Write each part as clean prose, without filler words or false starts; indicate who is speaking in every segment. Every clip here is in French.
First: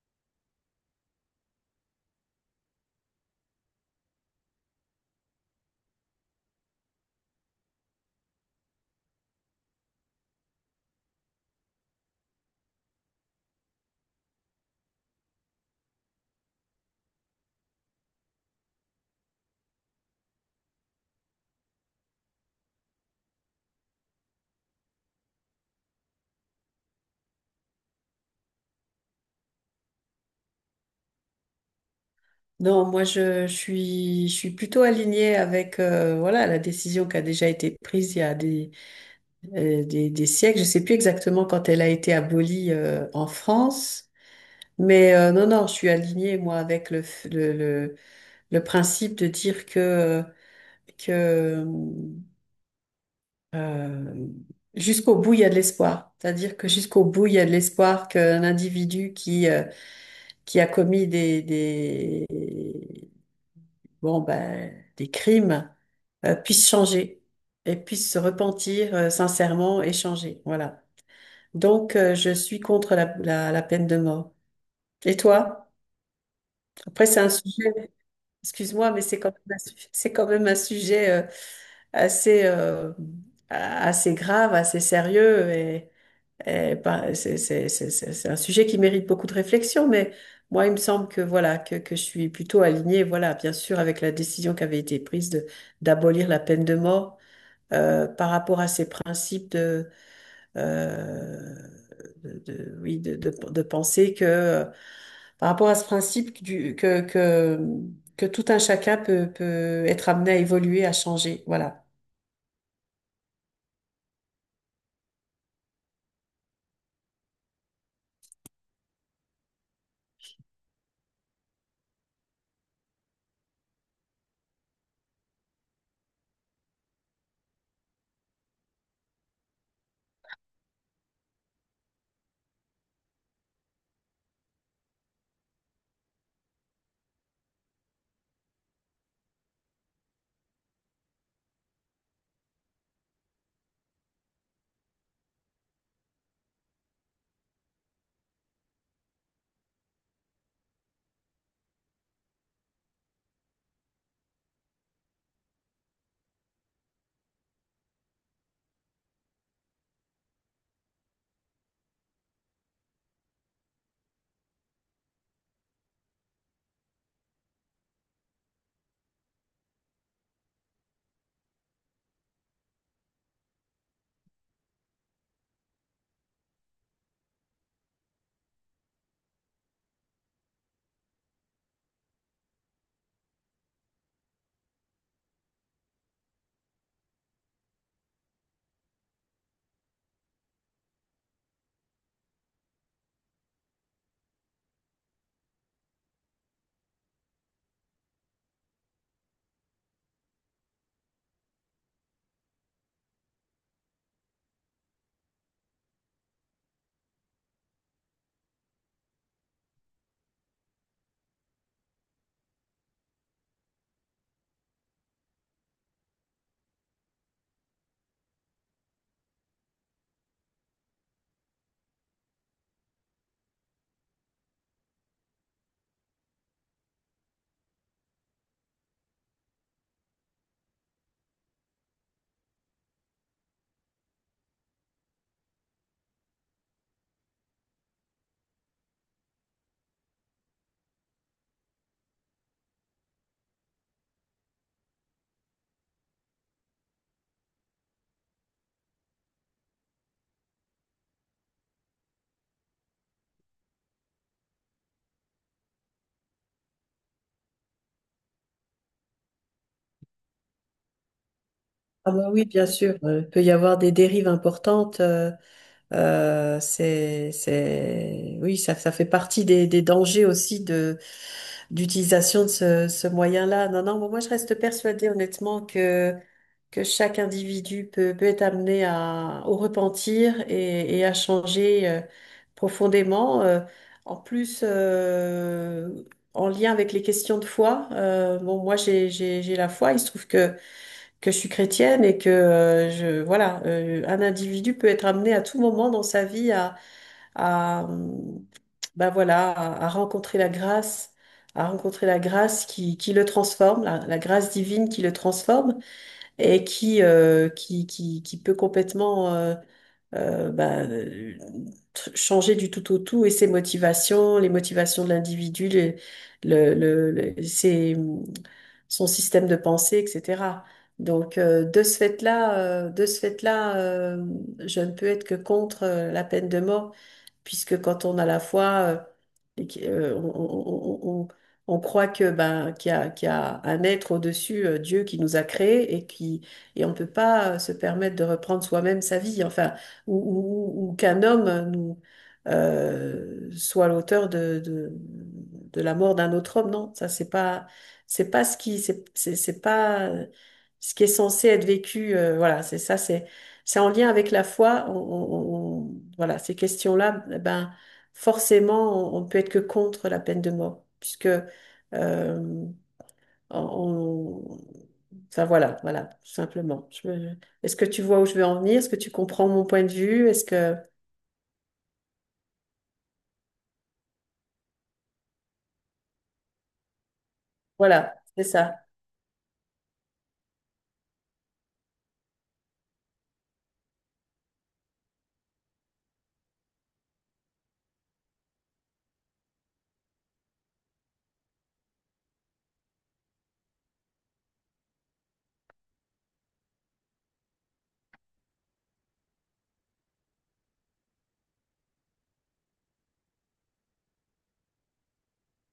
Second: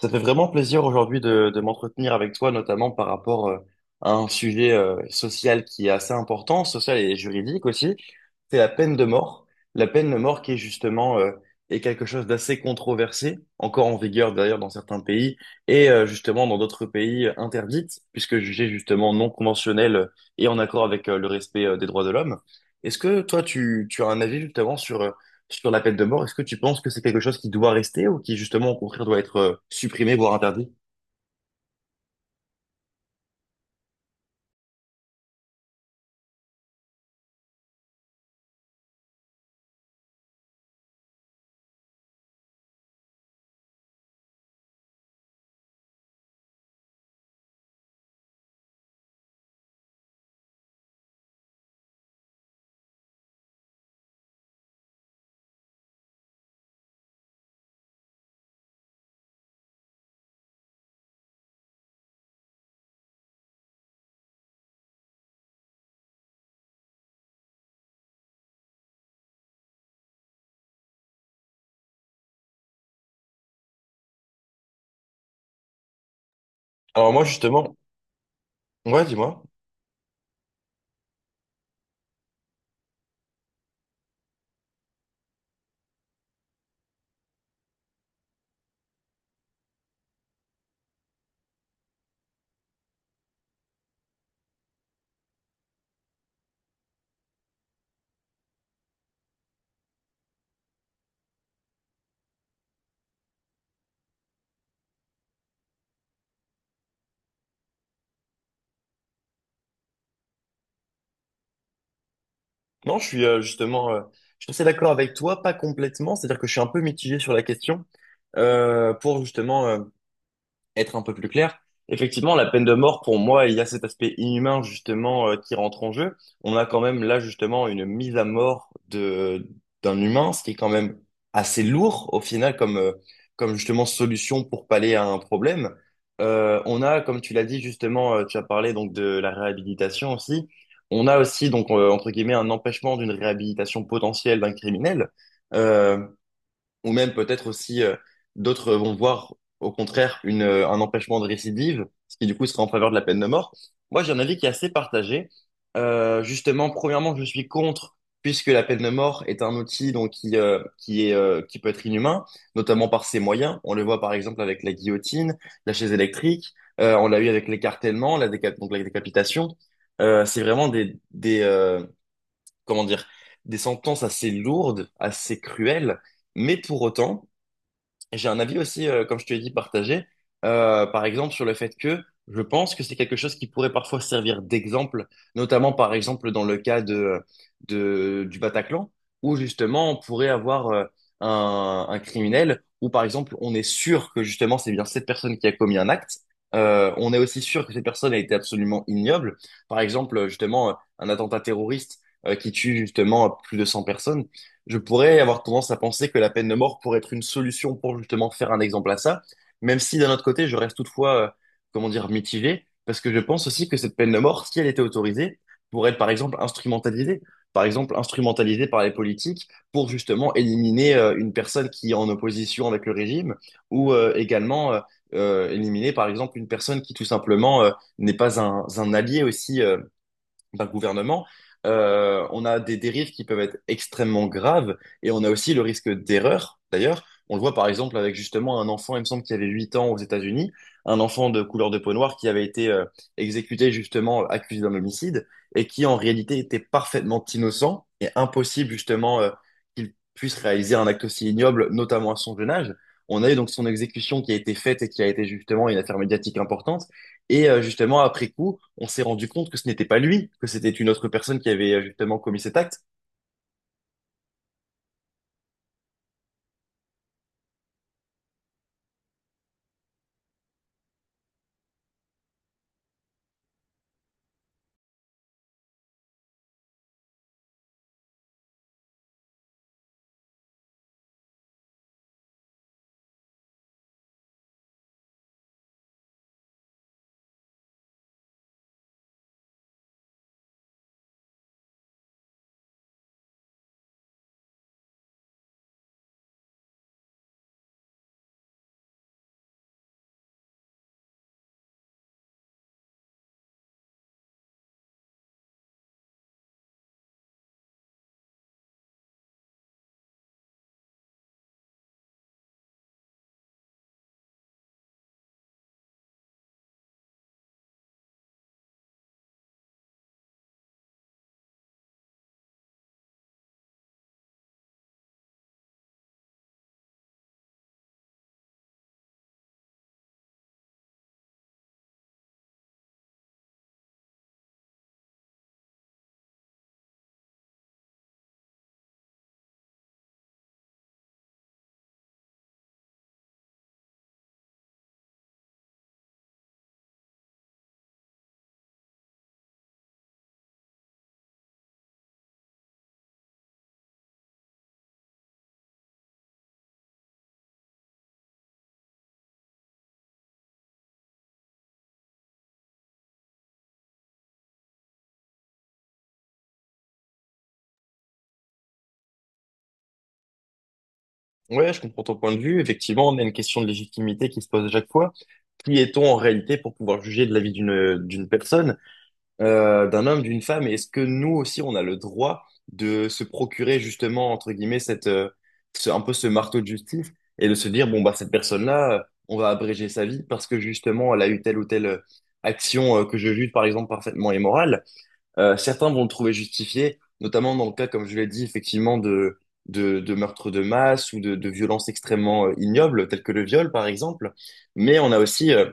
Speaker 1: Ça fait vraiment plaisir aujourd'hui de m'entretenir avec toi, notamment par rapport à un sujet social qui est assez important, social et juridique aussi, c'est la peine de mort. La peine de mort qui est justement est quelque chose d'assez controversé, encore en vigueur d'ailleurs dans certains pays, et justement dans d'autres pays interdite, puisque jugée justement non conventionnelle et en accord avec le respect des droits de l'homme. Est-ce que toi, tu as un avis justement sur, sur la peine de mort? Est-ce que tu penses que c'est quelque chose qui doit rester ou qui justement au contraire doit être supprimé, voire interdit?
Speaker 2: Non, moi je suis plutôt alignée avec voilà la décision qui a déjà été prise il y a des siècles. Je sais plus exactement quand elle a été abolie en France, mais non, non, je suis alignée moi avec le, f- le principe de dire que euh, jusqu'au bout il y a de l'espoir. C'est-à-dire que jusqu'au bout il y a de l'espoir qu'un individu qui qui a commis des bon, ben, des crimes puissent changer et puissent se repentir sincèrement et changer. Voilà. Donc, je suis contre la peine de mort. Et toi? Après,
Speaker 1: Alors
Speaker 2: c'est
Speaker 1: moi
Speaker 2: un
Speaker 1: justement,
Speaker 2: sujet, excuse-moi, mais
Speaker 1: ouais,
Speaker 2: c'est quand
Speaker 1: dis-moi.
Speaker 2: même un, su- c'est quand même un sujet assez, assez grave, assez sérieux. Et, eh ben, c'est un sujet qui mérite beaucoup de réflexion, mais moi, il me semble que voilà que je suis plutôt alignée, voilà, bien sûr, avec la décision qui avait été prise de d'abolir la peine de mort par rapport à ces principes de, euh, oui de penser que par rapport à ce principe du que tout un chacun peut être amené à évoluer, à changer, voilà.
Speaker 1: Non, je suis justement, je suis assez d'accord avec toi, pas complètement, c'est-à-dire que je suis un peu mitigé sur la question. Pour justement, être un peu plus clair, effectivement, la peine de mort, pour moi, il y a cet aspect inhumain, justement, qui rentre en jeu. On a quand même là, justement, une mise à mort d'un humain, ce qui est quand même assez lourd, au final, comme justement solution pour pallier à un problème. On a, comme tu l'as dit, justement, tu as parlé donc de la réhabilitation aussi. On a aussi, donc, entre guillemets, un empêchement d'une réhabilitation potentielle d'un criminel. Euh, ou même peut-être aussi d'autres vont voir au contraire un empêchement de récidive, ce qui du coup sera en faveur de la peine de mort. Moi, j'ai un avis qui est assez partagé. Justement, premièrement, je suis contre, puisque la peine de mort est un outil donc qui peut être inhumain, notamment par ses moyens. On le voit par exemple avec la guillotine, la chaise électrique. On l'a eu avec l'écartèlement, donc la décapitation. C'est vraiment des comment dire, des sentences assez lourdes, assez cruelles. Mais pour autant, j'ai un avis aussi, comme je te l'ai dit, partagé, par exemple sur le fait que je pense que c'est quelque chose qui pourrait parfois servir d'exemple, notamment par exemple dans le cas du Bataclan, où justement on pourrait avoir un criminel, où par exemple on est sûr que justement c'est bien cette personne qui a commis un acte. On est aussi sûr que cette personne a été absolument ignoble, par exemple justement un attentat terroriste qui tue justement plus de 100 personnes. Je pourrais avoir tendance à penser que la peine de mort pourrait être une solution pour justement faire un exemple à ça, même si d'un autre côté, je reste toutefois, comment dire, mitigé, parce que je pense aussi que cette peine de mort, si elle était autorisée, pourrait être par exemple instrumentalisée. Par exemple, instrumentalisée par les politiques pour justement éliminer une personne qui est en opposition avec le régime, ou également éliminer par exemple une personne qui tout simplement n'est pas un allié aussi d'un gouvernement. On a des dérives qui peuvent être extrêmement graves et on a aussi le risque d'erreur. D'ailleurs, on le voit par exemple avec justement un enfant, il me semble qu'il avait 8 ans aux États-Unis, un enfant de couleur de peau noire qui avait été exécuté, justement accusé d'un homicide et qui en réalité était parfaitement innocent, et impossible justement qu'il puisse réaliser un acte aussi ignoble, notamment à son jeune âge. On a eu donc son exécution qui a été faite et qui a été justement une affaire médiatique importante. Et justement, après coup, on s'est rendu compte que ce n'était pas lui, que c'était une autre personne qui avait
Speaker 2: Ah
Speaker 1: justement
Speaker 2: bah
Speaker 1: commis
Speaker 2: oui,
Speaker 1: cet
Speaker 2: bien
Speaker 1: acte.
Speaker 2: sûr, il peut y avoir des dérives importantes. Oui, ça fait partie des dangers aussi de d'utilisation de ce, ce moyen-là. Non, non, moi je reste persuadée honnêtement que chaque individu peut être amené à, au repentir et à changer profondément. En plus, en lien avec les questions de foi, bon, moi j'ai la foi. Il se trouve que je suis chrétienne et que je voilà un individu peut être amené à tout moment dans sa vie à ben voilà à rencontrer la grâce, à rencontrer la grâce qui le transforme, la grâce divine qui le transforme et qui peut complètement euh, ben, euh, changer du tout au tout et ses motivations, les motivations de l'individu, le, le, le- ses- son système de pensée, etc. Donc, de ce fait-là, je ne peux être que contre la peine de mort puisque quand on a la foi, et qu'- on croit que ben qu'il y a un être au-dessus, Dieu qui nous a créés et qui et on peut pas se permettre de reprendre soi-même sa vie, enfin ou qu'un homme nous soit l'auteur de la mort d'un autre homme, non, ça c'est pas ce qui est censé être vécu, voilà, c'est ça, c'est en lien avec la foi. Voilà, ces questions-là, eh ben, forcément, on peut être que contre la peine de mort, puisque, euh, on, enfin voilà, voilà, tout simplement. Je me- est-ce que tu vois où je veux en venir? Est-ce que tu comprends mon point de vue? Est-ce que,
Speaker 1: Ouais, je comprends ton point de vue. Effectivement, on a une question de légitimité qui se pose à chaque fois. Qui est-on en réalité pour pouvoir juger de la vie
Speaker 2: voilà,
Speaker 1: d'une
Speaker 2: c'est
Speaker 1: personne,
Speaker 2: ça.
Speaker 1: d'un homme, d'une femme? Et est-ce que nous aussi, on a le droit de se procurer justement, entre guillemets, un peu ce marteau de justice et de se dire, bon, bah, cette personne-là, on va abréger sa vie parce que justement, elle a eu telle ou telle action que je juge, par exemple, parfaitement immorale. Certains vont le trouver justifié, notamment dans le cas, comme je l'ai dit, effectivement, de meurtres de masse ou de violences extrêmement ignobles, telles que le viol, par exemple. Mais on a aussi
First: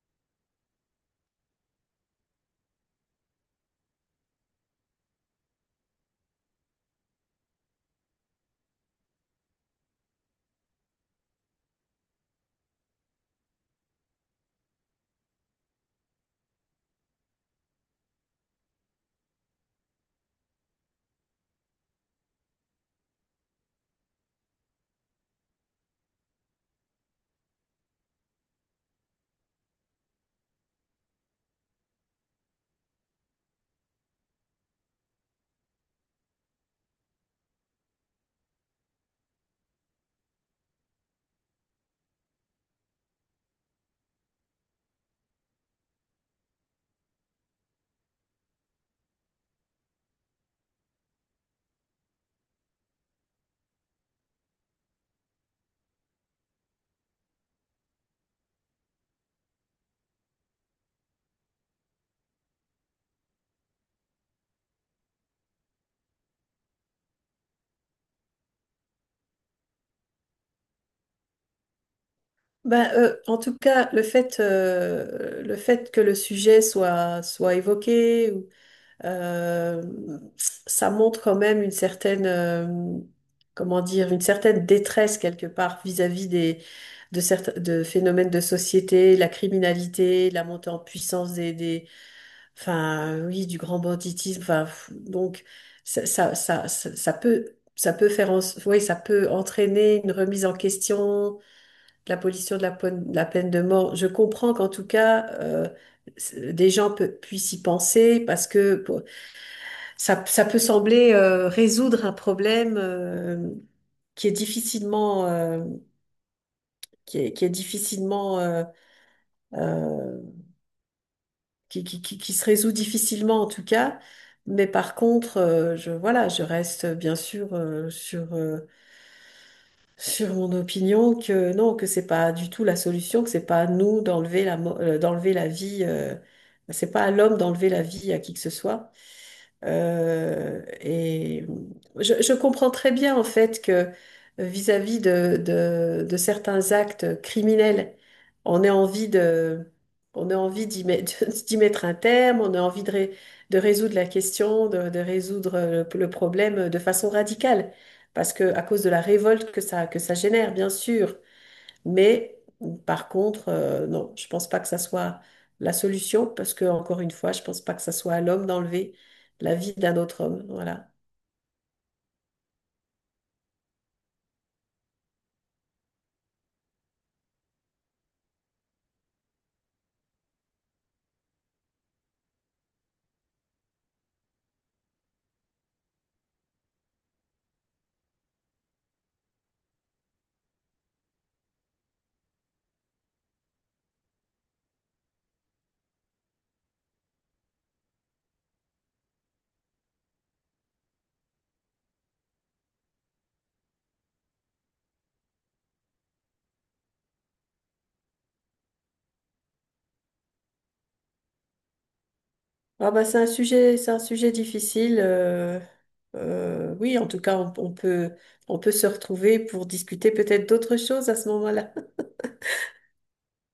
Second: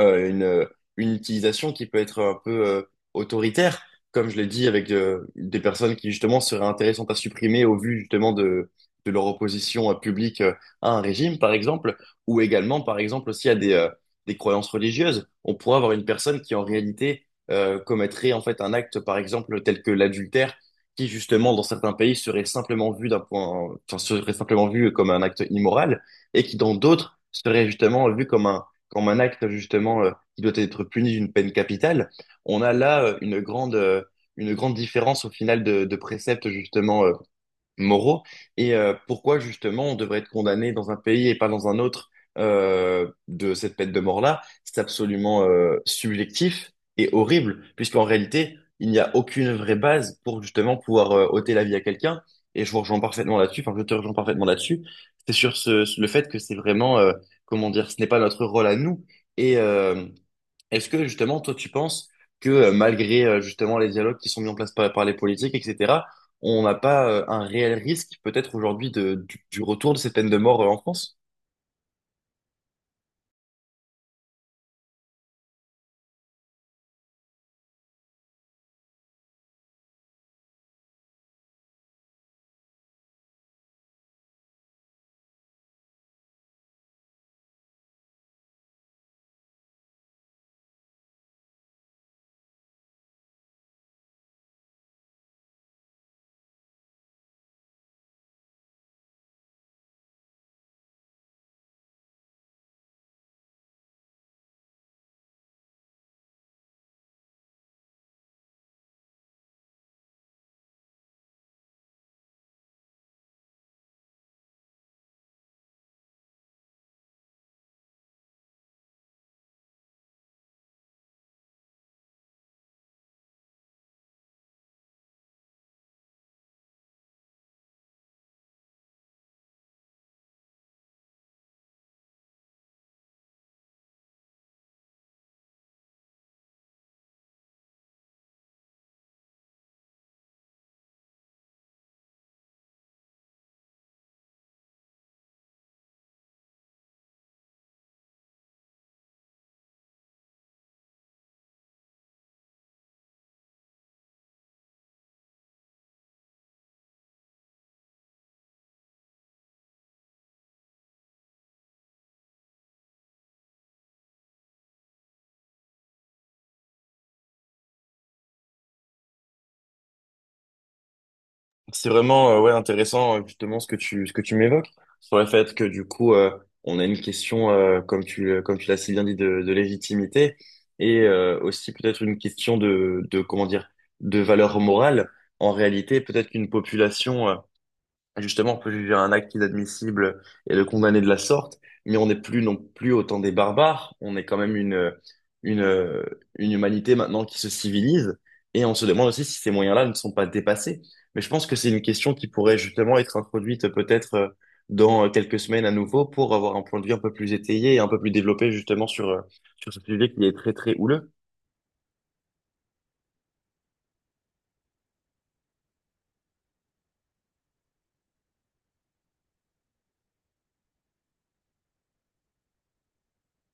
Speaker 1: euh, une, euh, une utilisation qui peut être un peu autoritaire, comme je l'ai dit, avec des personnes qui justement seraient intéressantes à supprimer au vu justement de leur opposition publique à un régime, par exemple, ou également, par exemple, aussi à des croyances religieuses. On pourrait avoir une personne qui en réalité commettrait en fait un acte, par exemple, tel que l'adultère, qui justement dans certains pays serait simplement vu d'un point, enfin, serait simplement vu comme un acte immoral, et qui dans d'autres serait justement vu comme un acte justement qui doit être puni d'une peine capitale. On a là une grande différence au final de préceptes justement moraux, et pourquoi justement on devrait être condamné dans un pays et pas dans un autre de cette peine de mort-là. C'est absolument subjectif et horrible, puisqu'en réalité, il n'y a aucune vraie base pour justement pouvoir ôter la vie à quelqu'un. Et je vous rejoins parfaitement là-dessus, enfin je te rejoins parfaitement là-dessus. C'est sur ce, le fait que c'est vraiment, comment dire, ce n'est pas notre rôle à nous. Et, est-ce que justement, toi, tu penses que malgré justement les dialogues qui sont mis en place par, par les politiques, etc., on n'a pas un réel risque peut-être aujourd'hui du retour de ces peines de mort en France?
Speaker 2: Ben, en tout cas, le fait que le sujet soit évoqué, Euh, ça montre quand même une certaine, comment dire, une certaine détresse quelque part vis-à-vis de certains de phénomènes de société, la criminalité, la montée en puissance enfin, oui, du grand banditisme. Enfin, pff, donc, ça peut faire, en- oui, ça peut entraîner une remise en question, de l'abolition de de la peine de mort. Je comprends qu'en tout cas, des gens pe- puissent y penser parce que ça peut sembler résoudre un problème qui est difficilement, qui est difficilement, euh, qui se résout difficilement en tout cas. Mais par contre, voilà, je reste bien sûr sur mon opinion que non, que c'est pas du tout la solution, que c'est pas à nous d'enlever d'enlever la vie, c'est pas à l'homme d'enlever la vie à qui que ce soit. Euh, et je comprends très bien en fait que vis-à-vis de certains actes criminels, on ait envie de, on ait envie d'y mettre, d'y mettre un terme, on a envie de résoudre la question, de résoudre le problème de façon radicale, parce que à cause de la révolte que ça génère, bien sûr, mais par contre, non, je pense pas que ça soit la solution parce que, encore une fois, je pense pas que ça soit à l'homme d'enlever la vie d'un autre homme. Voilà.
Speaker 1: C'est vraiment ouais, intéressant justement ce que ce que tu m'évoques sur le fait que du coup, on a une question, comme tu l'as si bien dit, de légitimité, et aussi peut-être une question de, comment dire, de valeur morale. En réalité, peut-être qu'une population justement, on peut juger un acte inadmissible et le condamner de la sorte, mais on n'est plus non plus autant des barbares. On est quand même une, une humanité maintenant qui se civilise, et on se demande aussi si ces moyens-là ne sont pas dépassés. Mais je pense que c'est une question qui pourrait justement être introduite peut-être dans quelques semaines à nouveau pour avoir un point de vue un peu plus étayé et un peu plus développé justement sur, sur ce sujet qui est très très houleux.
Speaker 2: Ah bah, c'est un sujet difficile. Oui, en tout cas, on peut se retrouver pour discuter peut-être d'autres choses à ce moment-là.